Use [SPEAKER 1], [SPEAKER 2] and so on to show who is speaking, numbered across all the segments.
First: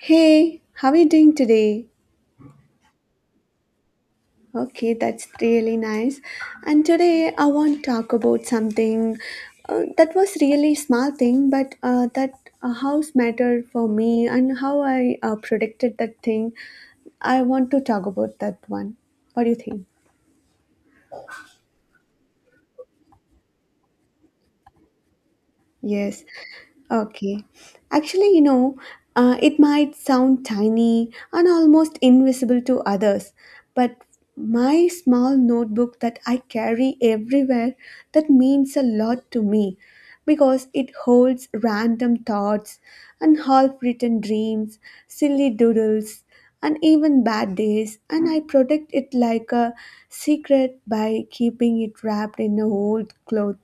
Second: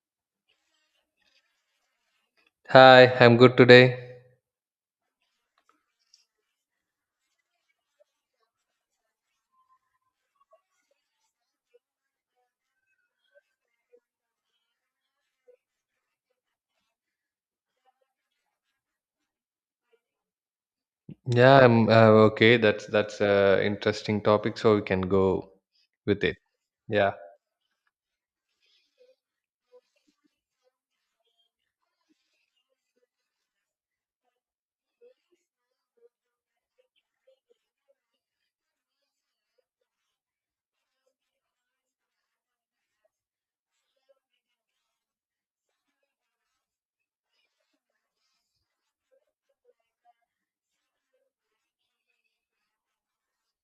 [SPEAKER 1] Hey, how are you doing today?
[SPEAKER 2] Hi, I'm good today.
[SPEAKER 1] Okay, that's really nice. And today I want to talk about something that was really small thing, but that house matter for me and how I protected that thing. I want to talk about that one. What do you think?
[SPEAKER 2] Yeah, I'm okay. That's a interesting topic, so we can go
[SPEAKER 1] Yes.
[SPEAKER 2] with it. Yeah.
[SPEAKER 1] Okay. Actually, it might sound tiny and almost invisible to others, but my small notebook that I carry everywhere, that means a lot to me because it holds random thoughts and half-written dreams, silly doodles, and even bad days, and I protect it like a secret by keeping it wrapped in an old cloth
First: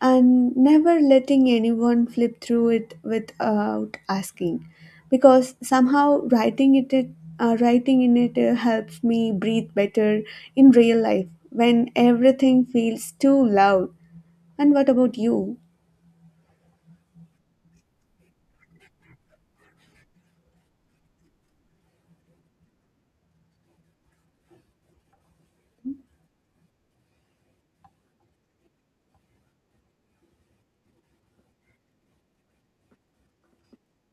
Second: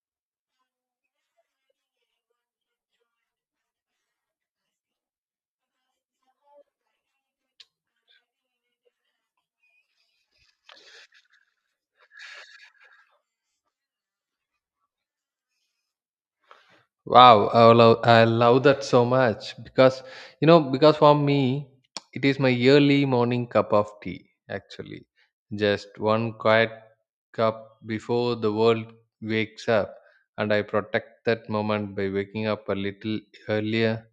[SPEAKER 1] and never letting anyone flip through it without asking because somehow writing it, writing in it helps me breathe better in real life when everything feels too loud. And what about you?
[SPEAKER 2] Wow, I love that so much because you know because for me it is my yearly morning cup of tea actually. Just one quiet cup before the world wakes up, and I protect that moment by waking up a little earlier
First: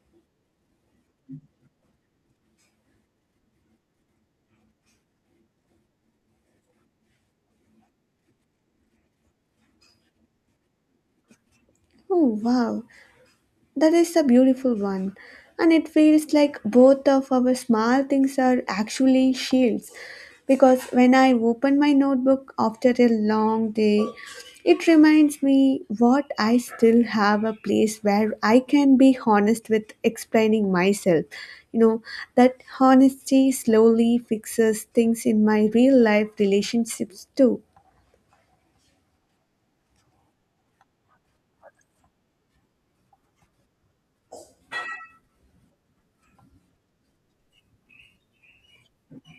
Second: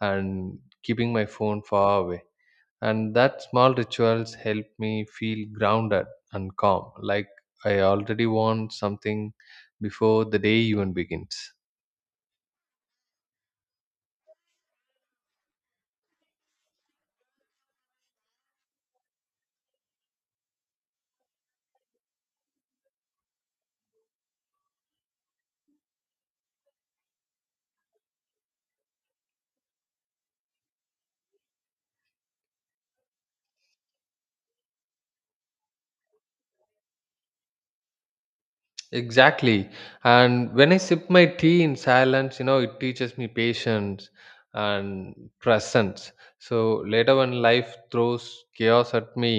[SPEAKER 2] and keeping my phone far away. And that small rituals help me feel grounded and calm, like I already want something before the day even begins.
[SPEAKER 1] Oh wow, that is a beautiful one. And it feels like both of our small things are actually shields. Because when I open my notebook after a long day, it reminds me what I still have, a place where I can be honest with explaining myself. You know, that honesty slowly fixes things in my real life relationships too.
[SPEAKER 2] Exactly. And when I sip my tea in silence, it teaches me patience and presence. So later, when life throws chaos at me,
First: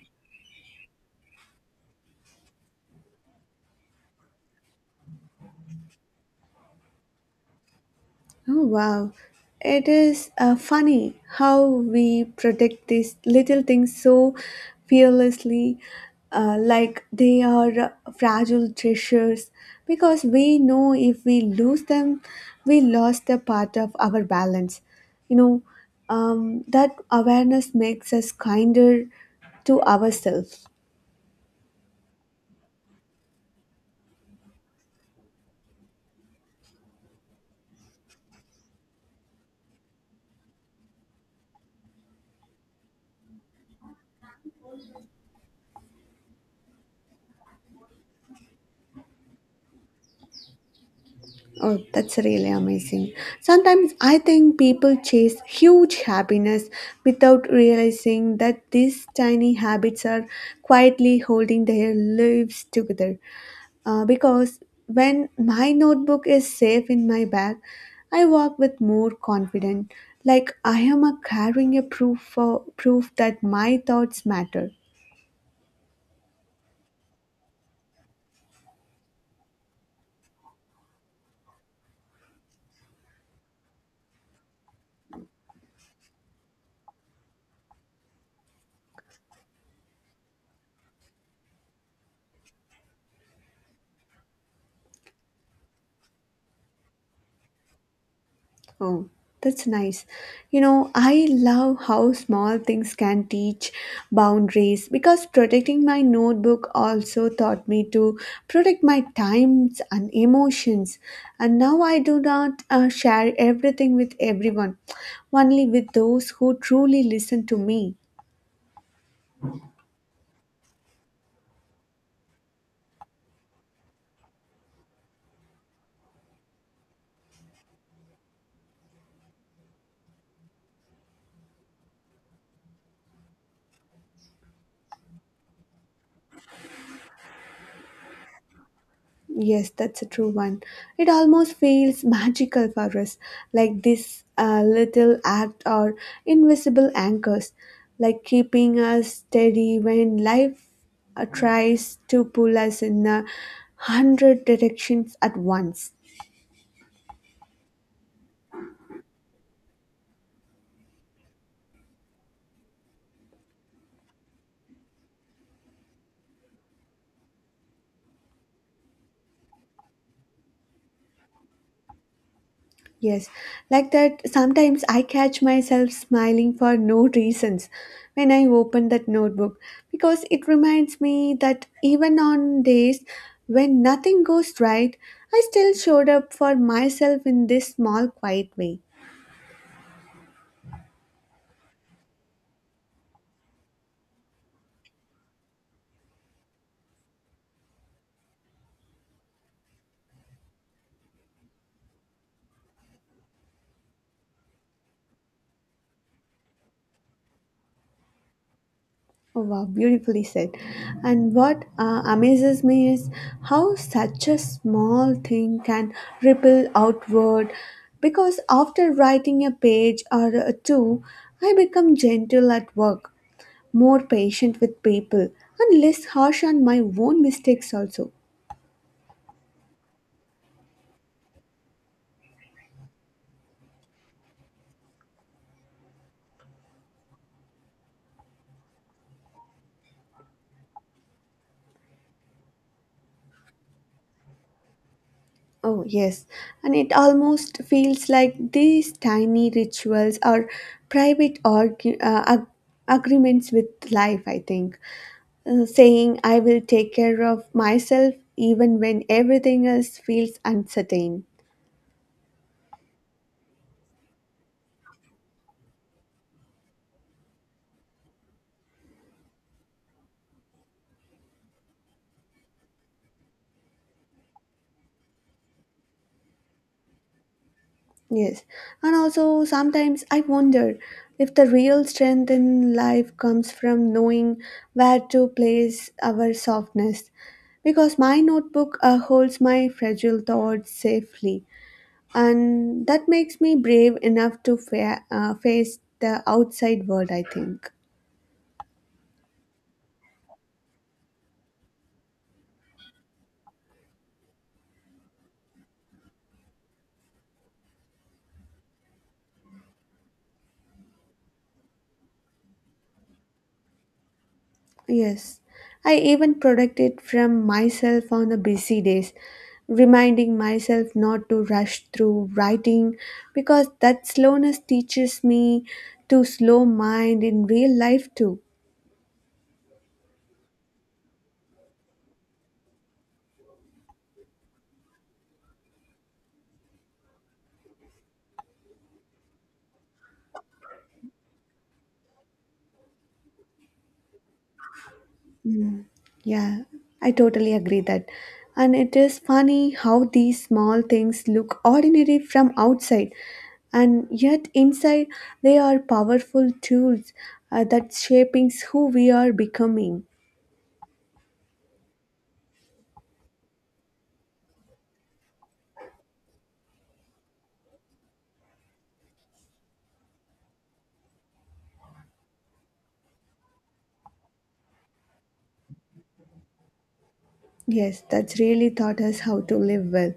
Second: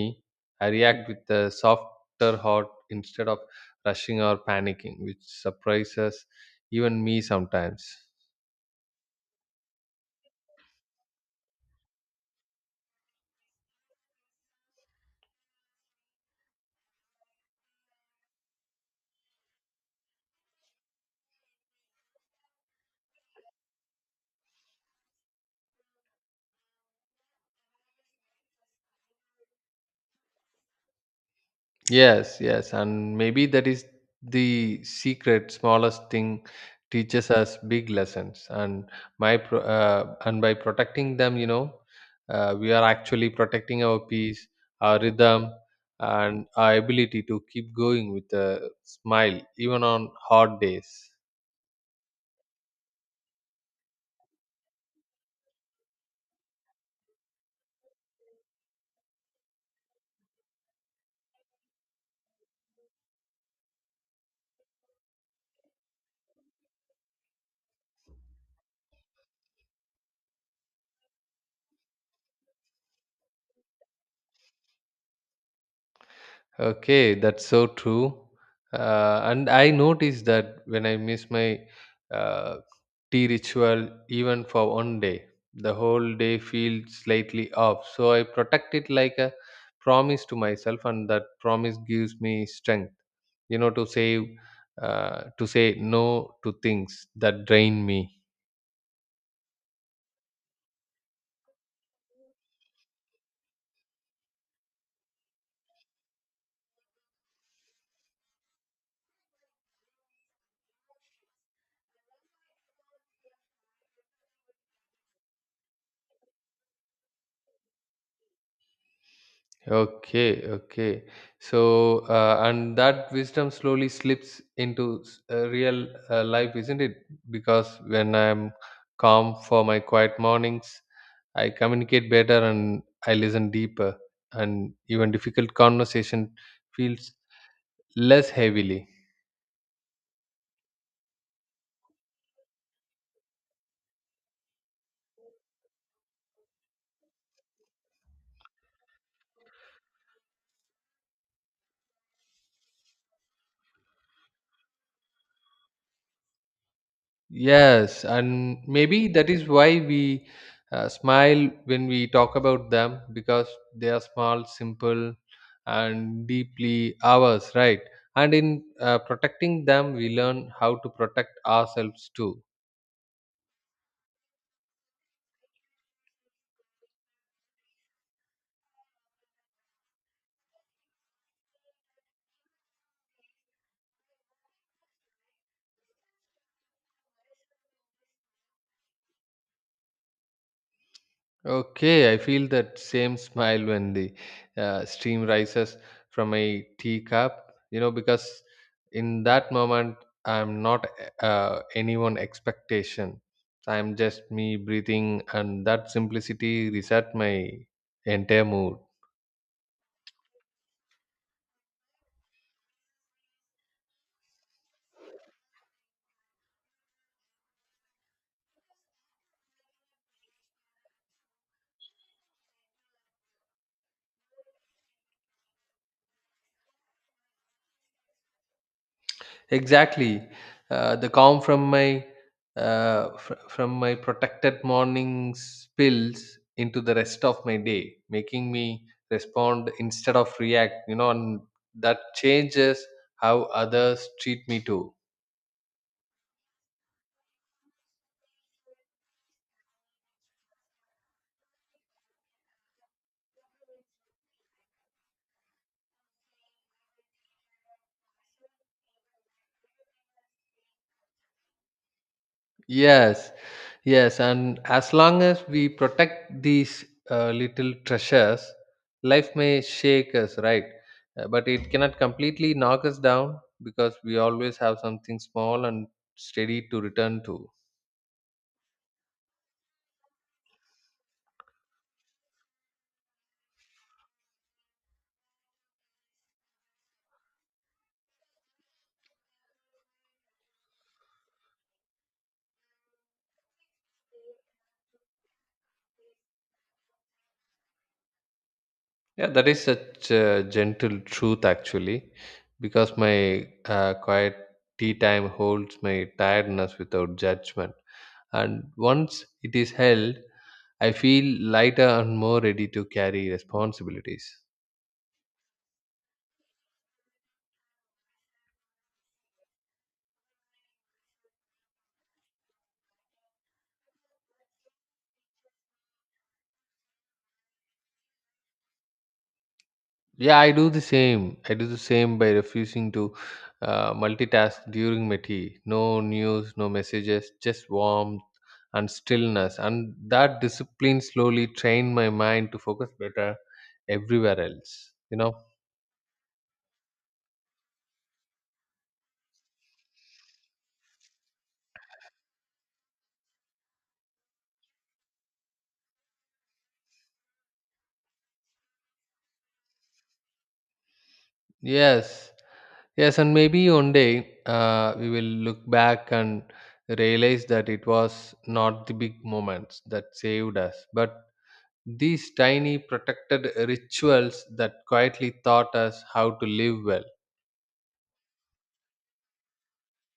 [SPEAKER 2] I react with a softer heart instead of rushing or panicking, which surprises even me sometimes.
[SPEAKER 1] Oh, wow. It is funny how we protect these little things so fearlessly, like they are fragile treasures, because we know if we lose them, we lost a part of our balance. You know, that awareness makes us kinder to ourselves.
[SPEAKER 2] Yes, yes, and maybe that is the secret. Smallest thing teaches us big lessons, and and by protecting them, we are actually protecting our peace, our rhythm, and our ability to keep going with a smile even on hard days.
[SPEAKER 1] Oh, that's really amazing. Sometimes I think people chase huge happiness without realizing that these tiny habits are quietly holding their lives together. Because when my notebook is safe in my bag, I walk with more confidence, like I am a carrying a proof for proof that my thoughts matter.
[SPEAKER 2] Okay, that's so true. And I noticed that when I miss my uh, tea ritual, even for one day, the whole day feels slightly off. So I protect it like a promise to myself, and that promise gives me strength, you know, to say, to say no to things that drain me.
[SPEAKER 1] Oh, that's nice. You know, I love how small things can teach boundaries because protecting my notebook also taught me to protect my times and emotions. And now I do not share everything with everyone, only with those who truly listen to me.
[SPEAKER 2] Okay, okay. And that wisdom slowly slips into real life, isn't it? Because when I'm calm for my quiet mornings, I communicate better and I listen deeper, and even difficult conversation feels less heavily.
[SPEAKER 1] Yes, that's a true one. It almost feels magical for us, like this little act or invisible anchors, like keeping us steady when life tries to pull us in a hundred directions at once.
[SPEAKER 2] Yes, and maybe that is why we smile when we talk about them, because they are small, simple, and deeply ours, right? And in protecting them, we learn how to protect ourselves too.
[SPEAKER 1] Yes, like that, sometimes I catch myself smiling for no reasons when I open that notebook because it reminds me that even on days when nothing goes right, I still showed up for myself in this small, quiet way.
[SPEAKER 2] Okay, I feel that same smile when the steam rises from a teacup, because in that moment I'm not anyone expectation. I'm just me breathing, and that simplicity reset my entire mood.
[SPEAKER 1] Oh, wow, beautifully said. And what amazes me is how such a small thing can ripple outward. Because after writing a page or two, I become gentle at work, more patient with people, and less harsh on my own mistakes also.
[SPEAKER 2] Exactly. The calm from my protected morning spills into the rest of my day, making me respond instead of react. You know, and that changes how others treat me too.
[SPEAKER 1] Oh, yes. And it almost feels like these tiny rituals are private argu- uh, ag- agreements with life, I think. Saying, I will take care of myself even when everything else feels uncertain.
[SPEAKER 2] Yes, yes, and as long as we protect these little treasures, life may shake us, right? But it cannot completely knock us down, because we always have something small and steady to return to.
[SPEAKER 1] Yes. And also, sometimes I wonder if the real strength in life comes from knowing where to place our softness. Because my notebook holds my fragile thoughts safely and that makes me brave enough to face the outside world, I think.
[SPEAKER 2] Yeah, that is such a gentle truth, actually, because my quiet tea time holds my tiredness without judgment. And once it is held, I feel lighter and more ready to carry responsibilities.
[SPEAKER 1] Yes, I even protect it from myself on the busy days, reminding myself not to rush through writing because that slowness teaches me to slow mind in real life too.
[SPEAKER 2] Yeah, I do the same. I do the same by refusing to multitask during my tea. No news, no messages, just warmth and stillness. And that discipline slowly trained my mind to focus better everywhere else. You know?
[SPEAKER 1] Yeah, I totally agree that. And it is funny how these small things look ordinary from outside, and yet inside they are powerful tools that shaping who we are becoming.
[SPEAKER 2] Yes. Yes. And maybe one day we will look back and realize that it was not the big moments that saved us, but these tiny protected rituals that quietly taught us how to live well.
[SPEAKER 1] Yes, that's really taught us how to live well.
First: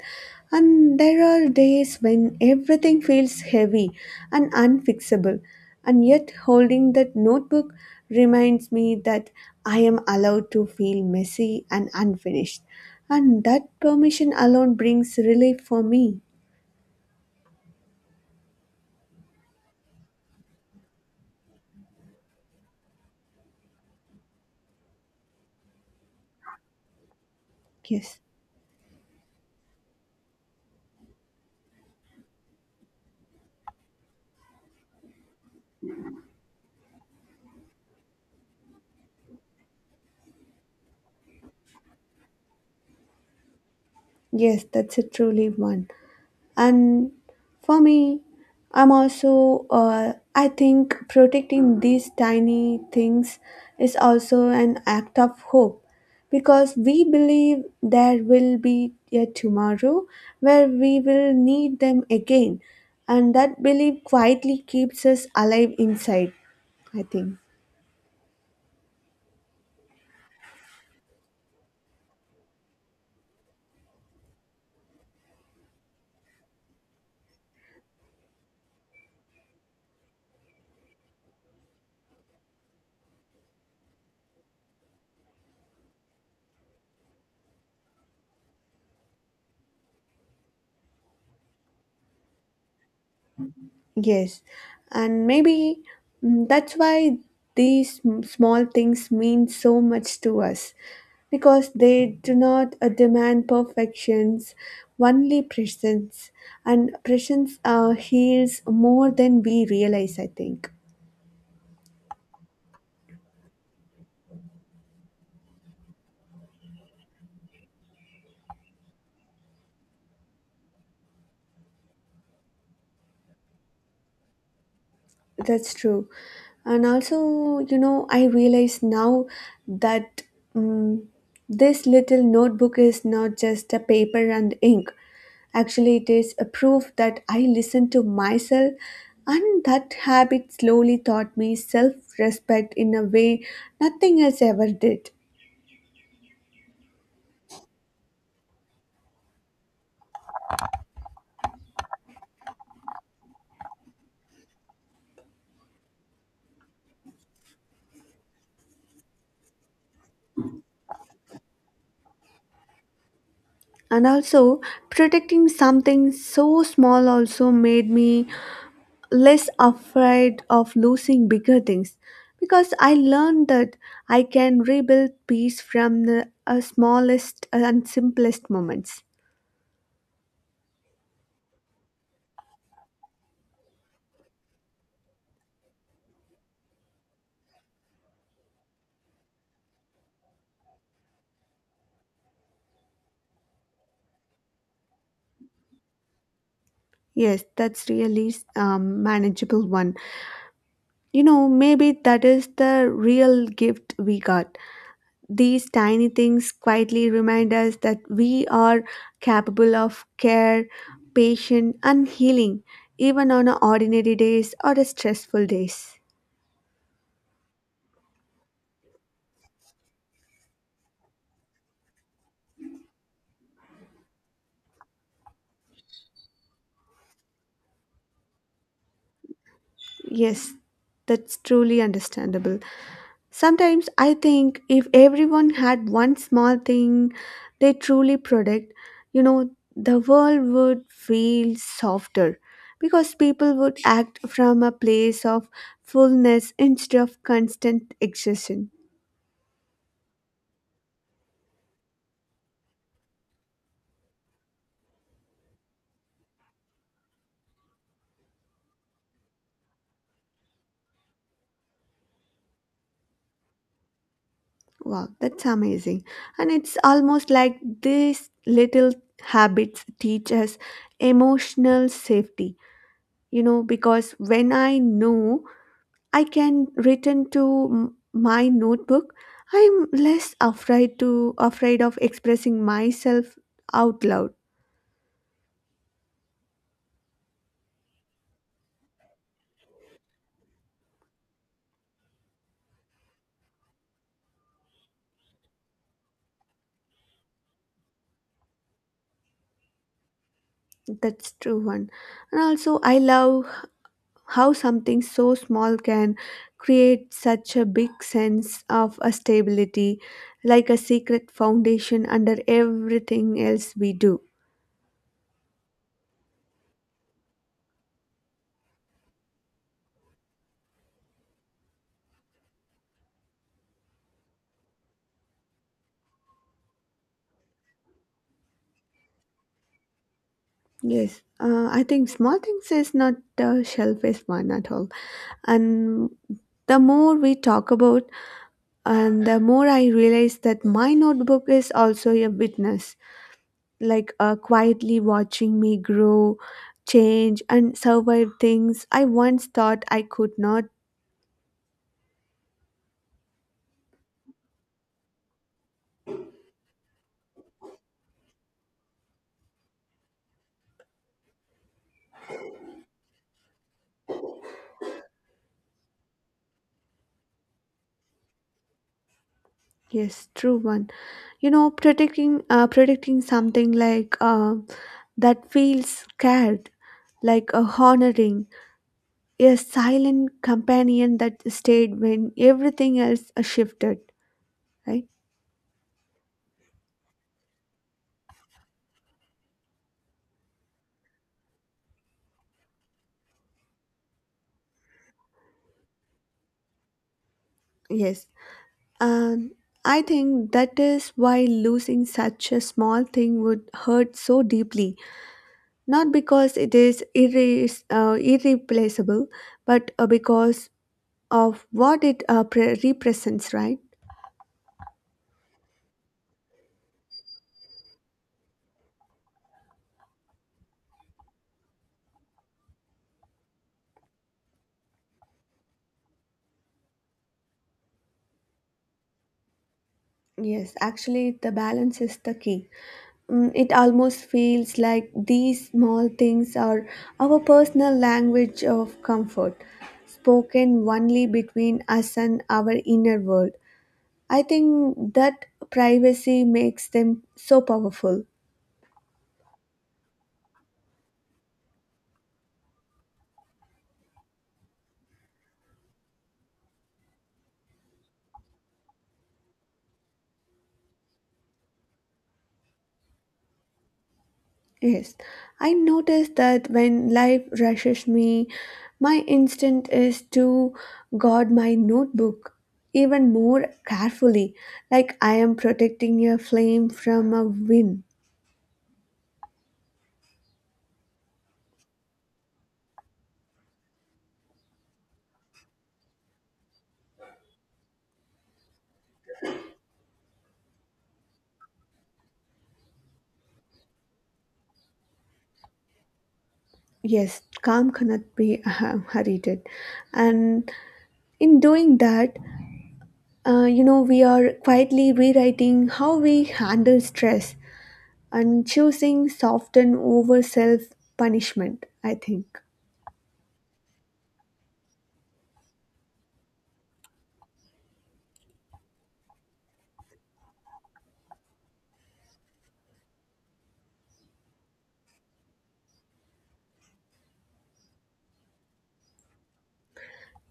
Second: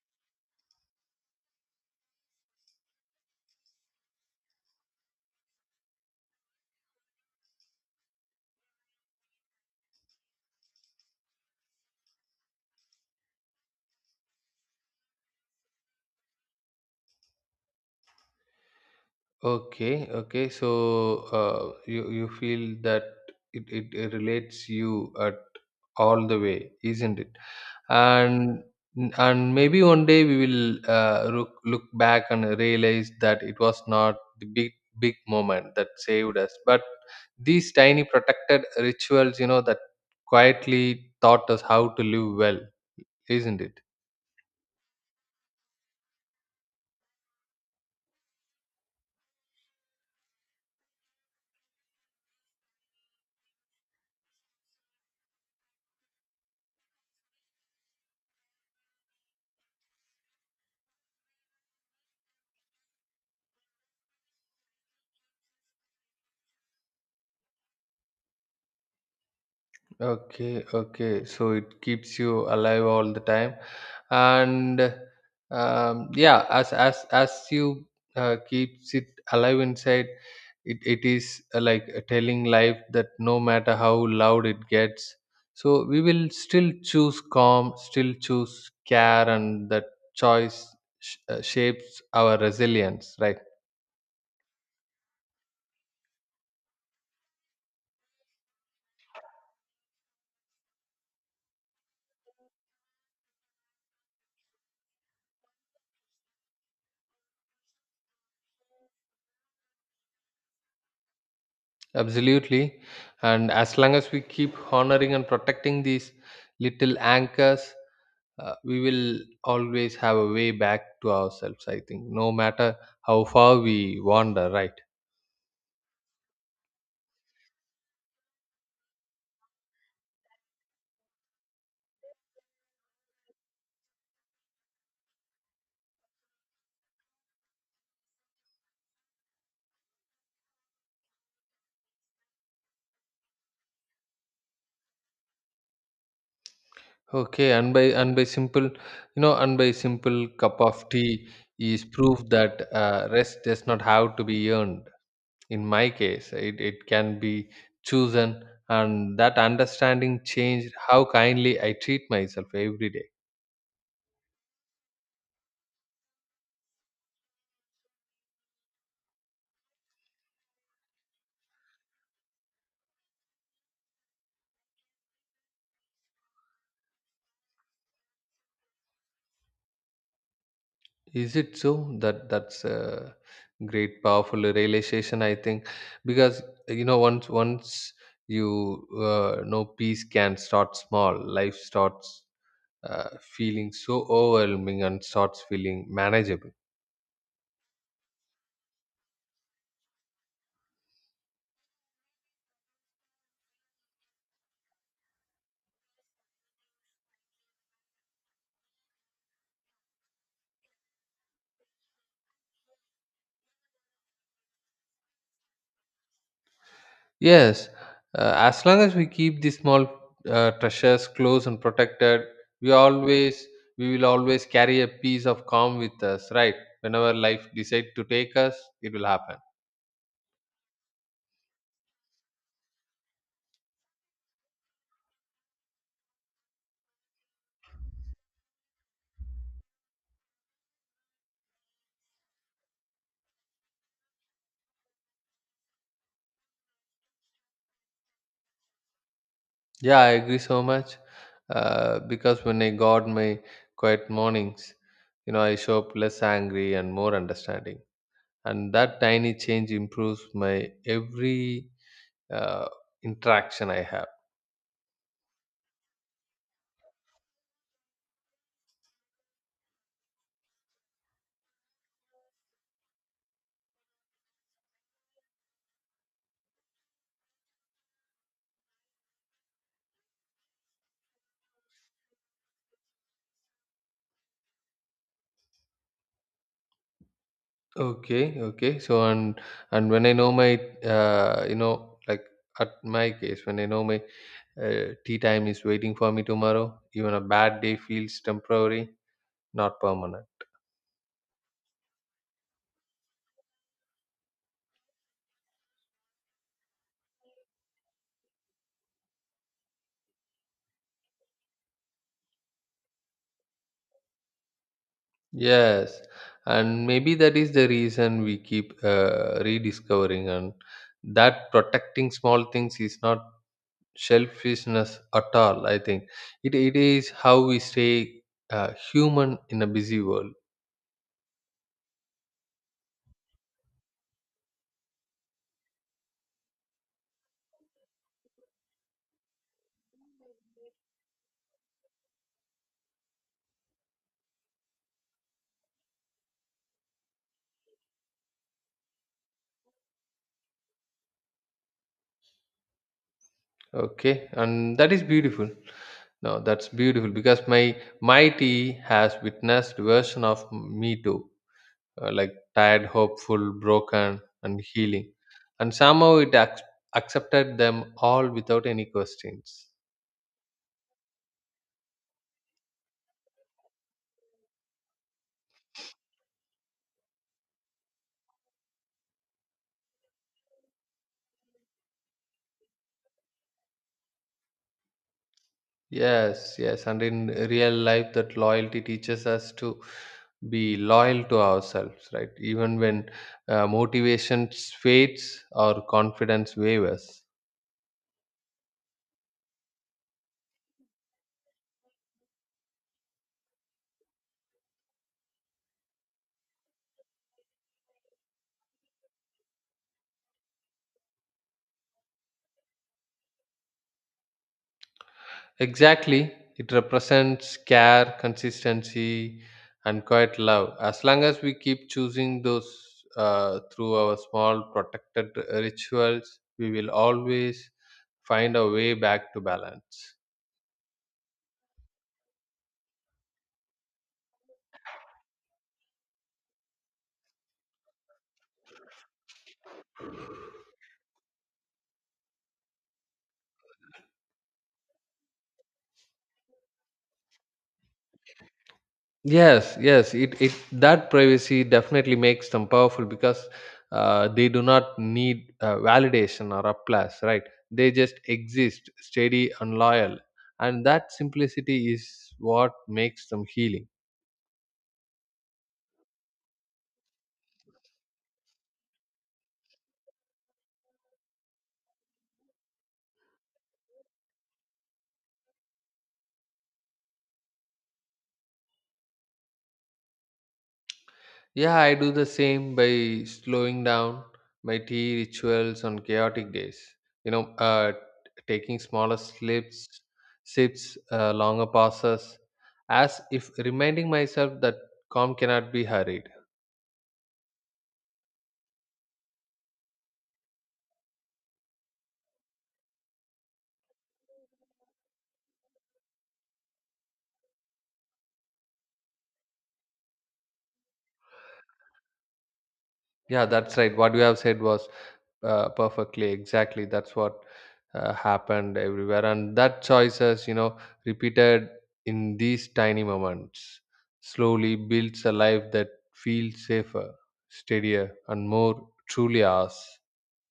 [SPEAKER 1] And there are days when everything feels heavy and unfixable, and yet holding that notebook reminds me that I am allowed to feel messy and unfinished. And that permission alone brings relief for me.
[SPEAKER 2] Okay, okay. So you feel that it relates you at all the way, isn't it?
[SPEAKER 1] Yes,
[SPEAKER 2] And and maybe one day we will look back and realize that it was not the big moment that saved us, but these tiny protected rituals, that quietly taught us how to live well, isn't it?
[SPEAKER 1] yes, that's a truly one. And for me, I'm also I think protecting these tiny things is also an act of hope because we believe there will be a tomorrow where we will need them again, and that belief quietly keeps us alive inside, I think.
[SPEAKER 2] Okay, okay. So it keeps you alive all the time, and yeah, as you keeps it alive inside, it is like telling life that no matter how loud it gets, so we will still choose calm, still choose care, and that choice shapes our resilience, right?
[SPEAKER 1] Yes, and maybe that's why small things mean so much to us because they do not demand perfections, only presence, and presence heals more than we realize, I think.
[SPEAKER 2] Absolutely. And as long as we keep honoring and protecting these little anchors, we will always have a way back to ourselves, I think, no matter how far we wander, right?
[SPEAKER 1] That's true. And also, you know, I realize now that um, this little notebook is not just a paper and ink. Actually, it is a proof that I listen to myself, and that habit slowly taught me self respect in a way nothing else ever did.
[SPEAKER 2] Okay, and by simple, you know, and by simple cup of tea is proof that rest does not have to be earned. In my case, it can be chosen, and that understanding changed how kindly I treat myself every day.
[SPEAKER 1] And also, protecting something so small also made me less afraid of losing bigger things because I learned that I can rebuild peace from the smallest and simplest moments.
[SPEAKER 2] Is it so? That's a great, powerful realization, I think, because once you know peace can start small, life starts feeling so overwhelming and starts feeling manageable.
[SPEAKER 1] Yes, that's really manageable one. You know, maybe that is the real gift we got. These tiny things quietly remind us that we are capable of care, patience, and healing, even on ordinary days or stressful days.
[SPEAKER 2] Yes, as long as we keep these small treasures close and protected, we always we will always carry a piece of calm with us, right? Whenever life decides to take us, it will happen.
[SPEAKER 1] Yes, that's truly understandable. Sometimes I think if everyone had one small thing they truly protect, you know, the world would feel softer because people would act from a place of fullness instead of constant exhaustion.
[SPEAKER 2] Yeah, I agree so much. Because when I guard my quiet mornings, I show up less angry and more understanding. And that tiny change improves my every uh, interaction I have.
[SPEAKER 1] Wow, that's amazing. And it's almost like these little habits teach us emotional safety. You know, because when I know I can return to my notebook. I'm less afraid to afraid of expressing myself out loud.
[SPEAKER 2] Okay, okay. So and when I know my, like at my case, when I know my tea time is waiting for me tomorrow, even a bad day feels temporary, not permanent.
[SPEAKER 1] That's true one. And also I love how something so small can create such a big sense of a stability, like a secret foundation under everything else we do.
[SPEAKER 2] Yes, and maybe that is the reason we keep rediscovering, and that protecting small things is not selfishness at all. I think it is how we stay human in a busy world.
[SPEAKER 1] Yes. I think small things is not a selfish one at all. And the more we talk about, and the more I realize that my notebook is also a witness, like quietly watching me grow, change, and survive things I once thought I could not.
[SPEAKER 2] Okay, and that is beautiful. No, that's beautiful because my tea has witnessed version of me too. Like tired, hopeful, broken, and healing. And somehow it accepted them all without any questions.
[SPEAKER 1] Yes, true one. You know, predicting something like that feels scared, like a honoring, a silent companion that stayed when everything else shifted. Right?
[SPEAKER 2] Yes, yes. And in real life, that loyalty teaches us to be loyal to ourselves, right? Even when motivation fades or confidence wavers.
[SPEAKER 1] Yes. And I think that is why losing such a small thing would hurt so deeply. Not because it is irreplaceable, but because of what it represents, right?
[SPEAKER 2] Exactly. It represents care, consistency, and quiet love. As long as we keep choosing those through our small protected rituals, we will always find a way back to balance.
[SPEAKER 1] Yes, actually, the balance is the key. Mm, it almost feels like these small things are our personal language of comfort, spoken only between us and our inner world. I think that privacy makes them so powerful.
[SPEAKER 2] Yes, yes. It that privacy definitely makes them powerful, because they do not need validation or applause, right? They just exist, steady and loyal, and that simplicity is what makes them healing.
[SPEAKER 1] Yes, I notice that when life rushes me, my instinct is to guard my notebook even more carefully, like I am protecting a flame from a wind.
[SPEAKER 2] Yeah, I do the same by slowing down my tea rituals on chaotic days. You know, uh, taking smaller sips, longer pauses, as if reminding myself that calm cannot be hurried.
[SPEAKER 1] Yes, calm cannot be hurried. And in doing that, you know, we are quietly rewriting how we handle stress and choosing soften over self punishment, I think.
[SPEAKER 2] Yeah, that's right. What you have said was perfectly exactly. That's what happened everywhere, and that choices, repeated in these tiny moments, slowly builds a life that feels safer, steadier, and more truly ours.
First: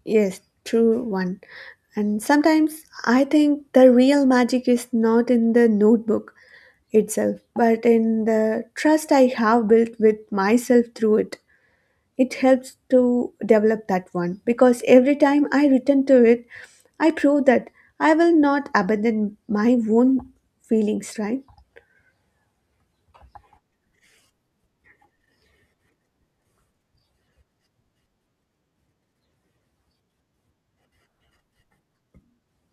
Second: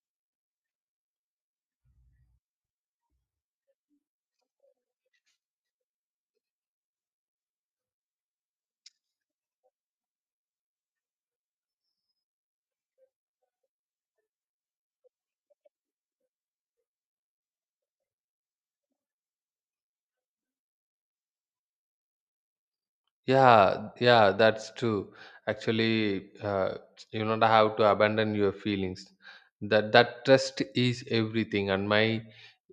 [SPEAKER 1] Yes, true one. And sometimes I think the real magic is not in the notebook itself, but in the trust I have built with myself through it. It helps to develop that one because every time I return to it, I prove that I will not abandon my own feelings, right?
[SPEAKER 2] Yeah, yeah, that's true. Actually, you don't have to abandon your feelings. That trust is everything. And my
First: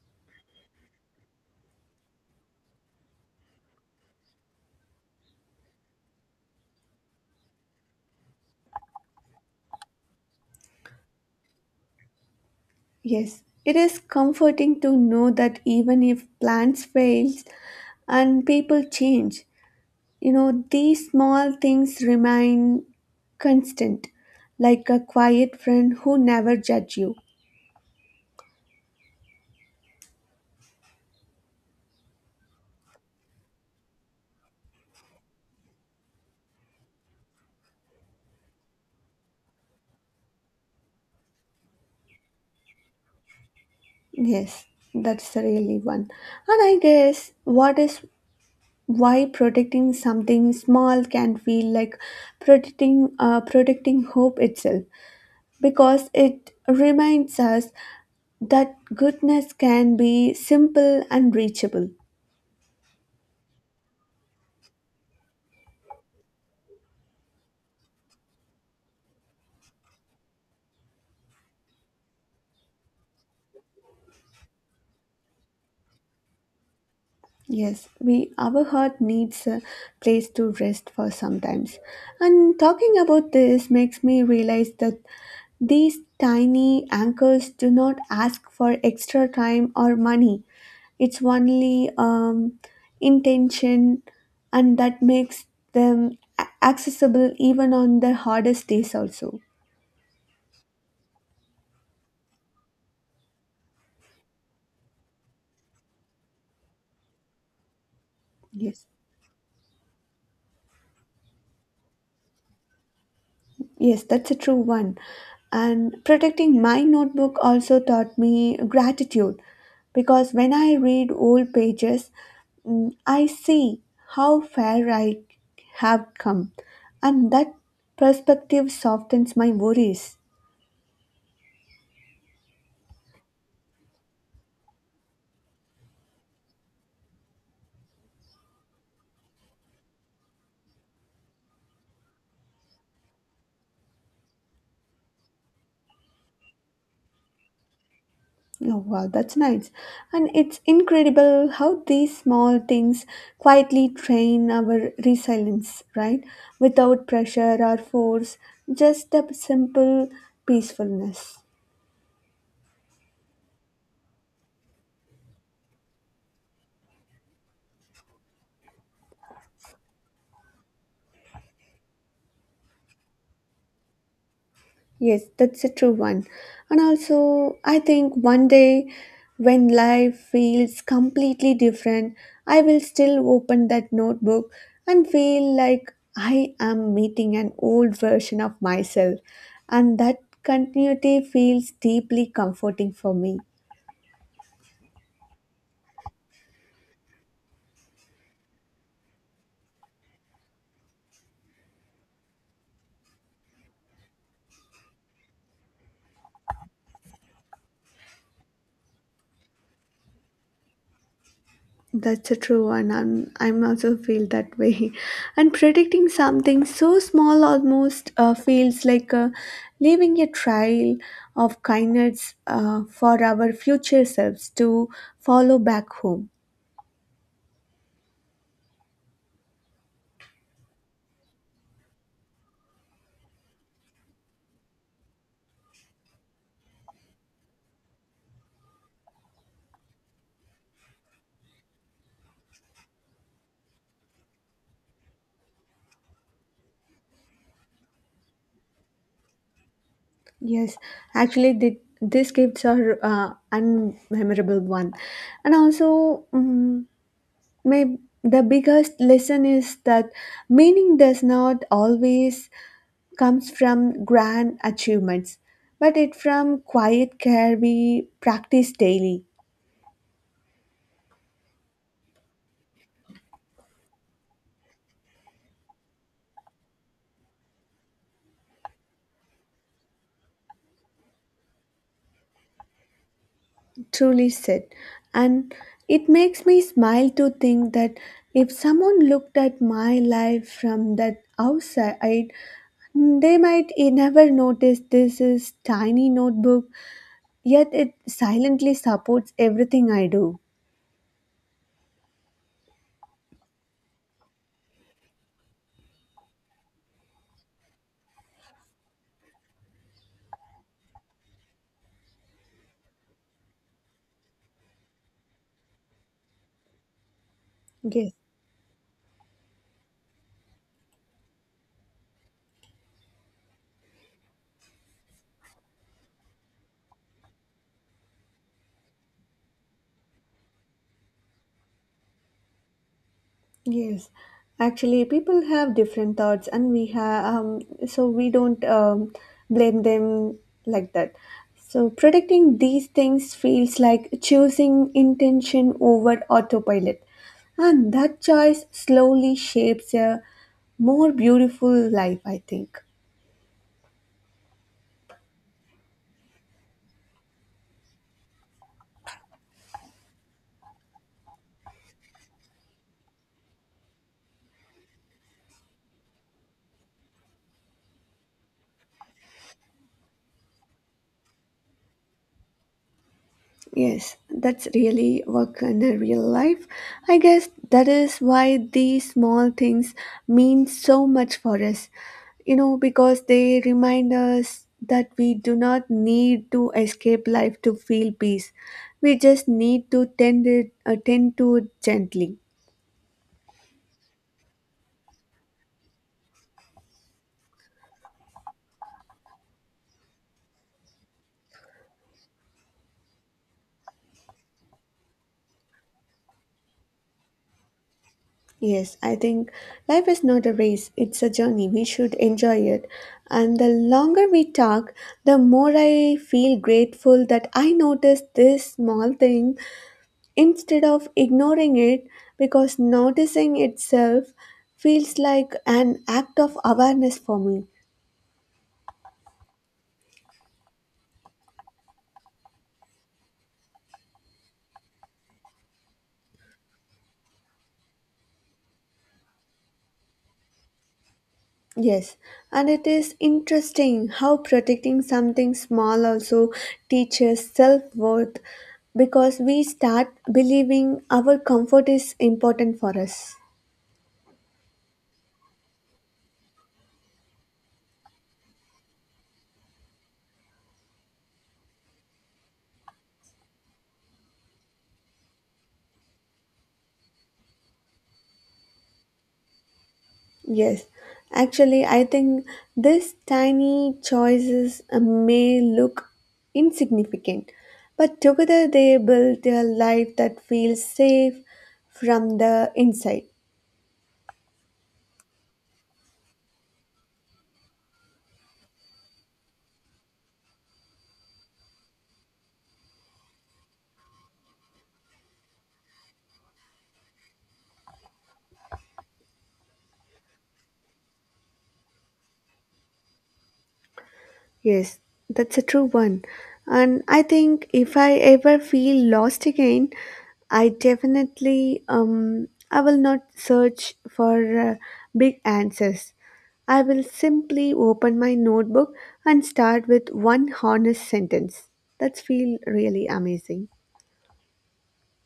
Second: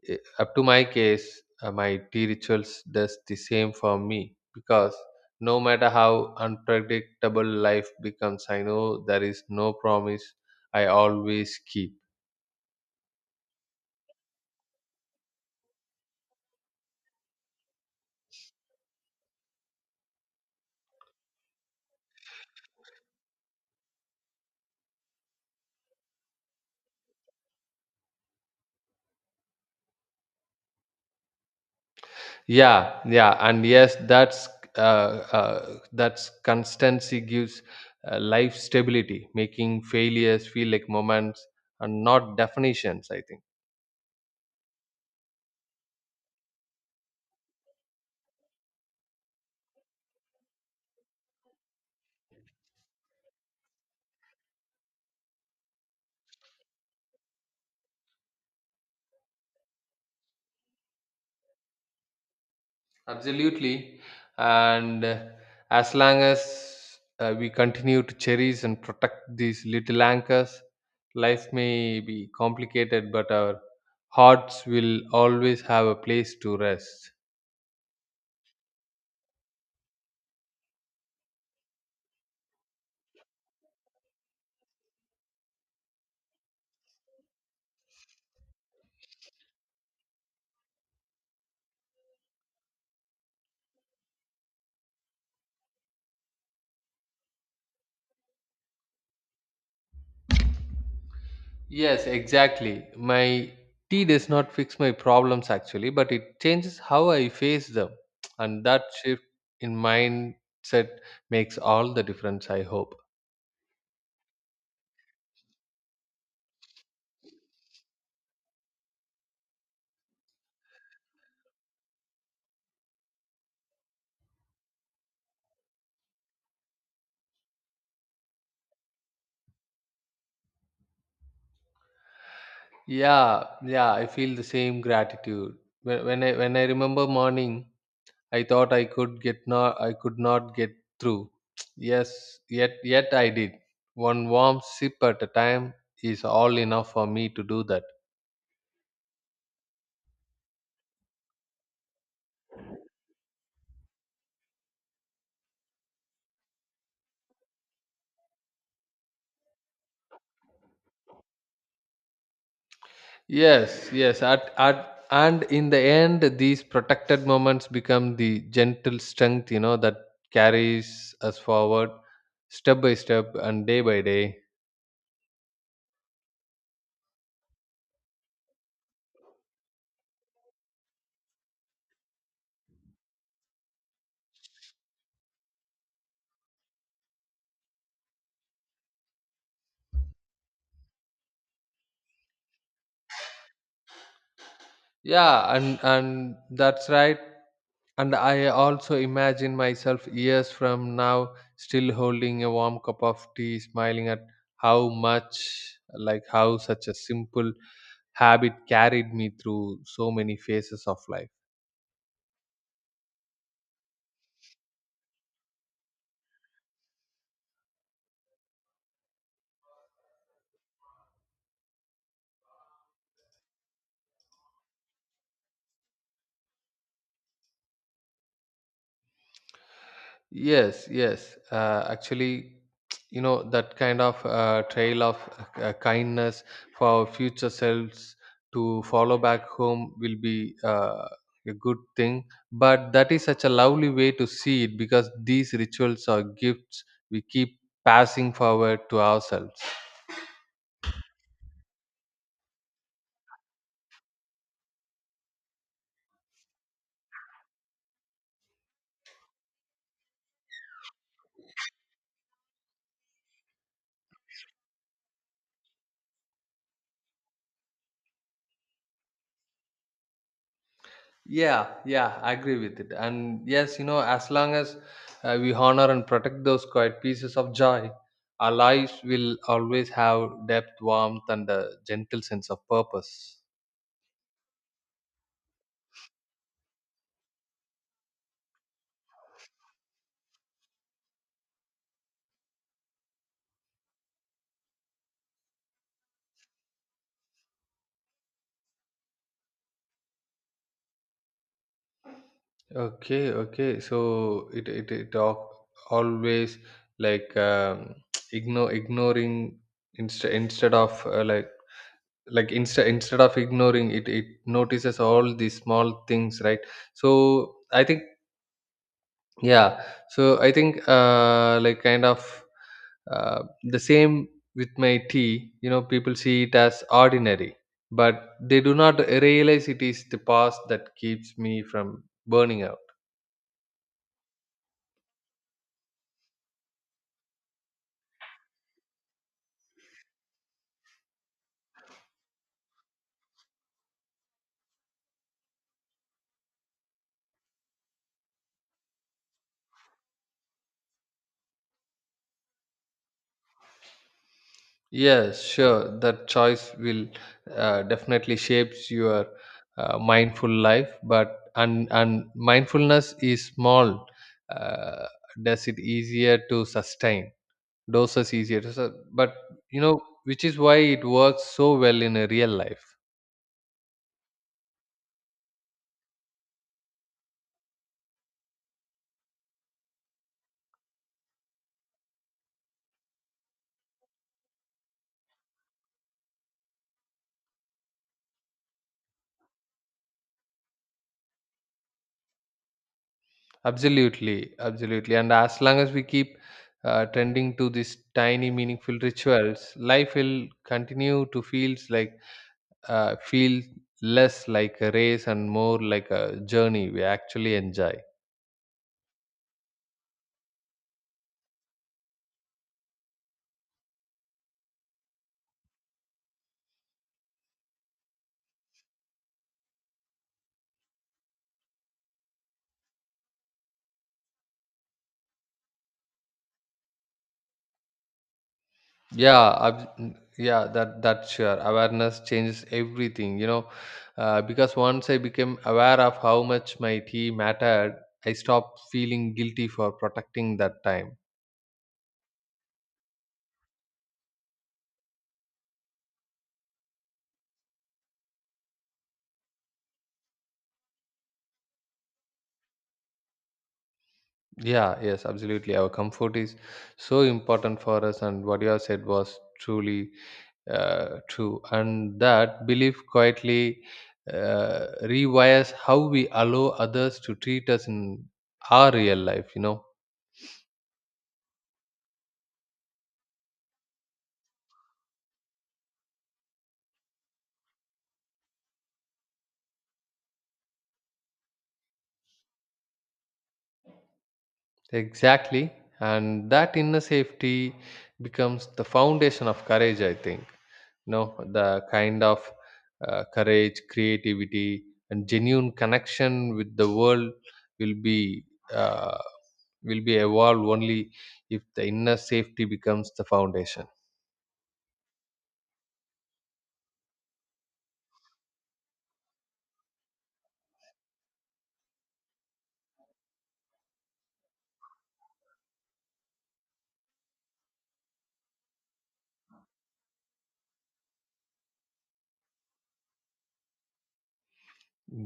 [SPEAKER 2] eh, up to my case, my tea rituals does the same for me, because no matter how unpredictable life becomes, I know there is no promise I always keep.
[SPEAKER 1] Yes, it is comforting to know that even if plans fail and people change, you know, these small things remain constant, like a quiet friend who never judge you.
[SPEAKER 2] Yeah, yeah, and yes, that's constancy gives life stability, making failures feel like moments and not definitions, I think.
[SPEAKER 1] Yes, that's the really one. And I guess what is why protecting something small can feel like protecting hope itself because it reminds us that goodness can be simple and reachable.
[SPEAKER 2] Absolutely. And as long as we continue to cherish and protect these little anchors, life may be complicated, but our hearts will always have a place to rest.
[SPEAKER 1] Yes, we our heart needs a place to rest for sometimes. And talking about this makes me realize that these tiny anchors do not ask for extra time or money. It's only intention, and that makes them accessible even on the hardest days also.
[SPEAKER 2] Yes, exactly. My tea does not fix my problems actually, but it changes how I face them. And that
[SPEAKER 1] Yes.
[SPEAKER 2] shift in mindset makes all the difference, I hope.
[SPEAKER 1] Yes, that's a true one. And protecting my notebook also taught me gratitude because when I read old pages, I see how far I have come, and that perspective softens my worries.
[SPEAKER 2] Yeah, yeah, I feel the same gratitude. When I remember morning, I thought I could not get through. Yes, yet I did. One warm sip at a time is all enough for me to do that.
[SPEAKER 1] Oh, wow, that's nice. And it's incredible how these small things quietly train our resilience, right? Without pressure or force, just a simple peacefulness.
[SPEAKER 2] Yes, yes. And in the end, these protected moments become the gentle strength, that carries us forward step by step and day by day.
[SPEAKER 1] Yes, that's a true one. And also, I think one day when life feels completely different, I will still open that notebook and feel like I am meeting an old version of myself. And that continuity feels deeply comforting for me.
[SPEAKER 2] Yeah, and that's right. And I also imagine myself years from now still holding a warm cup of tea, smiling at how much, like how such a simple habit carried me through so many phases of life.
[SPEAKER 1] That's a true one. I'm also feel that way, and predicting something so small almost feels like leaving a trail of kindness for our future selves to follow back home.
[SPEAKER 2] Yes, yes. Actually, that kind of trail of kindness for our future selves to follow back home will be a good thing. But that is such a lovely way to see it, because these rituals are gifts we keep passing forward to ourselves.
[SPEAKER 1] Yes, actually, the, these gifts are unmemorable one, and also maybe the biggest lesson is that meaning does not always comes from grand achievements, but it from quiet care we practice daily.
[SPEAKER 2] Yeah, yeah, I agree with it. And yes, as long as we honor and protect those quiet pieces of joy, our lives will always have depth, warmth, and a gentle sense of purpose.
[SPEAKER 1] Truly said. And it makes me smile to think that if someone looked at my life from that outside, they might never notice this is tiny notebook, yet it silently supports everything I do.
[SPEAKER 2] Okay, okay. So it always, like ignore ignoring instead of like instead of ignoring, it notices all these small things, right? So I think.
[SPEAKER 1] Yes.
[SPEAKER 2] Yeah, so I think, like kind of the same with my tea. You know, people see it as ordinary, but they do not realize it is the past that keeps me from burning out.
[SPEAKER 1] Yes, actually, people have different thoughts, and we have so we don't blame them like that. So predicting these things feels like choosing intention over autopilot, and that choice slowly shapes a more beautiful life, I think.
[SPEAKER 2] Yes, sure. That choice will definitely shapes your mindful life, but and mindfulness is small. Uh, does it easier to sustain? Doses easier to. But, you know, which is why it works so well in a real life.
[SPEAKER 1] Yes, that's really work in a real life. I guess that is why these small things mean so much for us. You know, because they remind us that we do not need to escape life to feel peace. We just need to tend it, tend to it gently.
[SPEAKER 2] Absolutely, absolutely. And as long as we keep tending to these tiny, meaningful rituals, life will continue to feel less like a race and more like a journey we actually enjoy.
[SPEAKER 1] Yes, I think life is not a race, it's a journey. We should enjoy it. And the longer we talk, the more I feel grateful that I noticed this small thing instead of ignoring it because noticing itself feels like an act of awareness for me.
[SPEAKER 2] Yeah, yeah, that's sure awareness changes everything, because once I became aware of how much my tea mattered, I stopped feeling guilty for protecting that time.
[SPEAKER 1] Yes, and it is interesting how protecting something small also teaches self worth because we start believing our comfort is important for us.
[SPEAKER 2] Yeah, yes, absolutely. Our comfort is so important for us, and what you have said was truly true, and that belief quietly rewires how we allow others to treat us in our real life.
[SPEAKER 1] Yes, actually, I think these tiny choices may look insignificant, but together they build a life that feels safe from the inside.
[SPEAKER 2] Exactly. And that inner safety becomes the foundation of courage, I think. You know, the kind of courage, creativity, and genuine connection with the world will be uh, will be evolved only if the inner safety becomes the foundation.
[SPEAKER 1] Yes, that's a true one. And I think if I ever feel lost again, I definitely I will not search for uh, big answers. I will simply open my notebook and start with one honest sentence. That's feel really amazing.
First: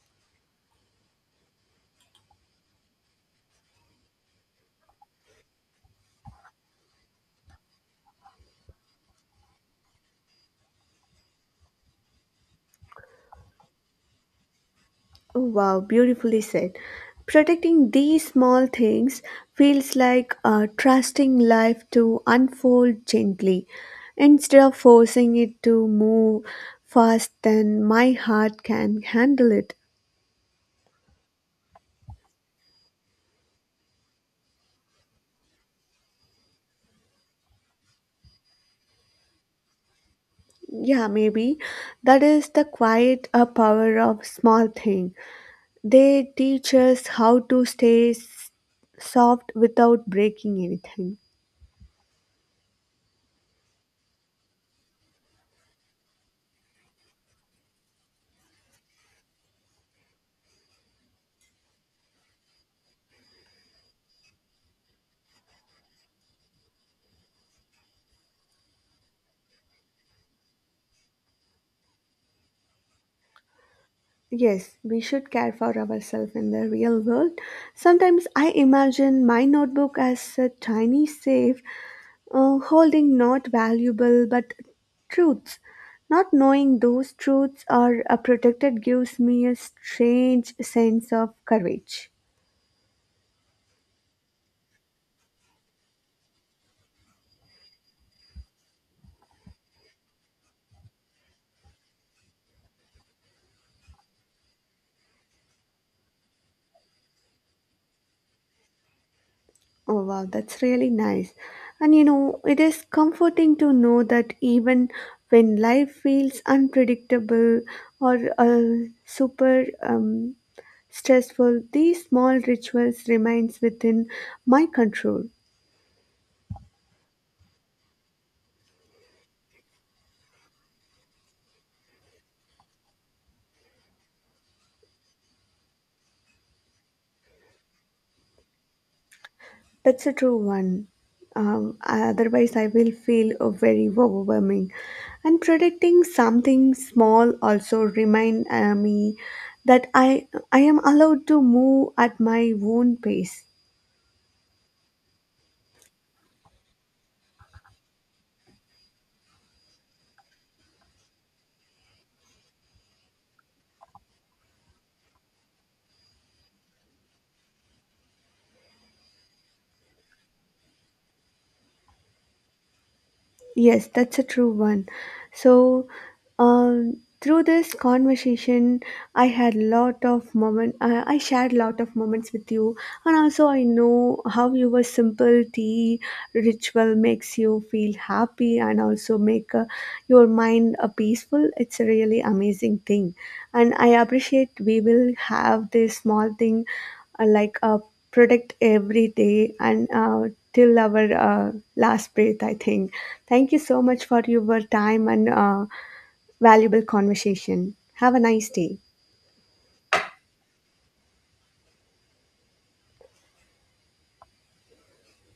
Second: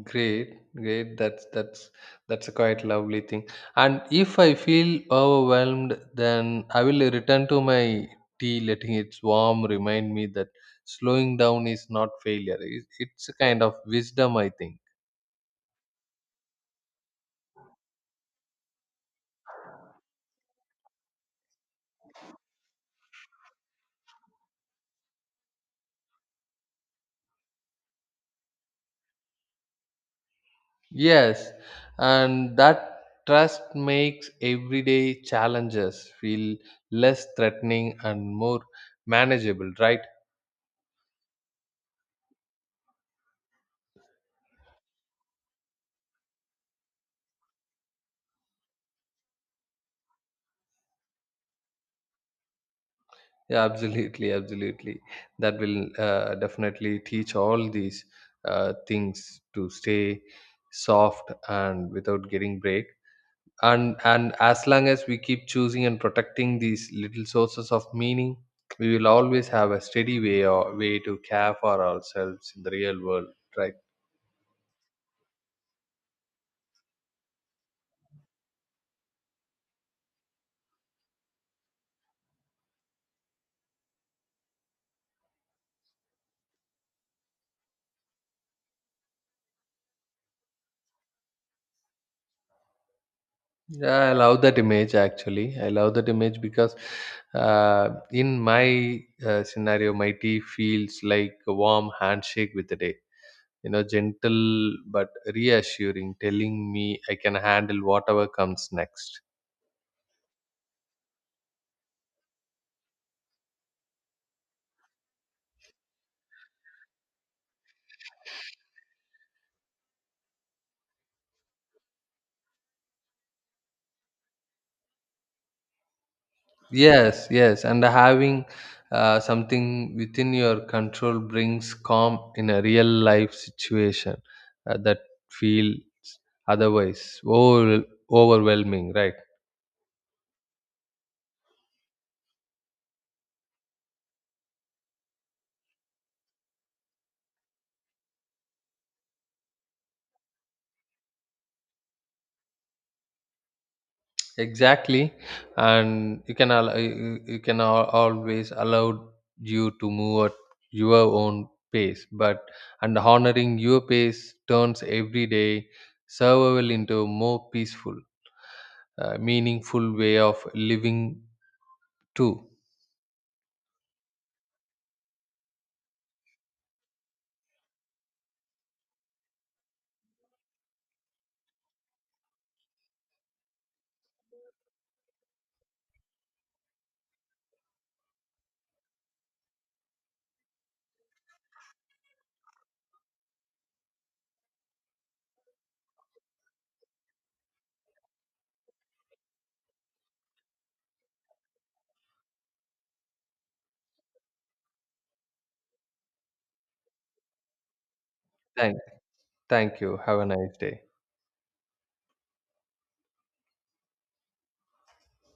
[SPEAKER 2] Great, great. That's a quite lovely thing. And if I feel overwhelmed, then I will return to my tea, letting it warm remind me that slowing down is not failure. It's a kind of wisdom, I think.
[SPEAKER 1] Oh, wow, beautifully said. Protecting these small things feels like trusting life to unfold gently instead of forcing it to move fast than my heart can handle it.
[SPEAKER 2] Yes, and that trust makes everyday challenges feel less threatening and more manageable, right?
[SPEAKER 1] Yeah, maybe that is the quiet power of small thing. They teach us how to stay soft without breaking anything.
[SPEAKER 2] Yeah, absolutely, absolutely. That will definitely teach all these things to stay soft and without getting break. And as long as we keep choosing and protecting these little sources of meaning, we will always have a steady way to care for ourselves in the real world, right?
[SPEAKER 1] Yes, we should care for ourselves in the real world. Sometimes I imagine my notebook as a tiny safe holding not valuable but truths. Not knowing those truths are protected gives me a strange sense of courage.
[SPEAKER 2] Yeah, I love that image actually. I love that image because in my scenario, my tea feels like a warm handshake with the day, gentle but reassuring, telling me I can handle whatever comes next.
[SPEAKER 1] Oh, wow, that's really nice. And you know, it is comforting to know that even when life feels unpredictable or super stressful, these small rituals remains within my control.
[SPEAKER 2] Yes, yes, and having something within your control brings calm in a real life situation that feels otherwise over- overwhelming, right?
[SPEAKER 1] That's a true one. Otherwise, I will feel very overwhelming. And predicting something small also remind me that I am allowed to move at my own pace.
[SPEAKER 2] Exactly, and you can always allow you to move at your own pace, but and honoring your pace turns every day survival into a more peaceful, meaningful way of living too.
[SPEAKER 1] Yes, that's a true one. So, through this conversation, I had lot of moment. I shared lot of moments with you, and also I know how your simple tea ritual makes you feel happy and also make your mind peaceful. It's a really amazing thing, and I appreciate we will have this small thing like a protect every day and till our last breath, I think. Thank you so much for your time and valuable conversation. Have a nice
[SPEAKER 2] Thank,
[SPEAKER 1] day.
[SPEAKER 2] thank you. Have a nice day.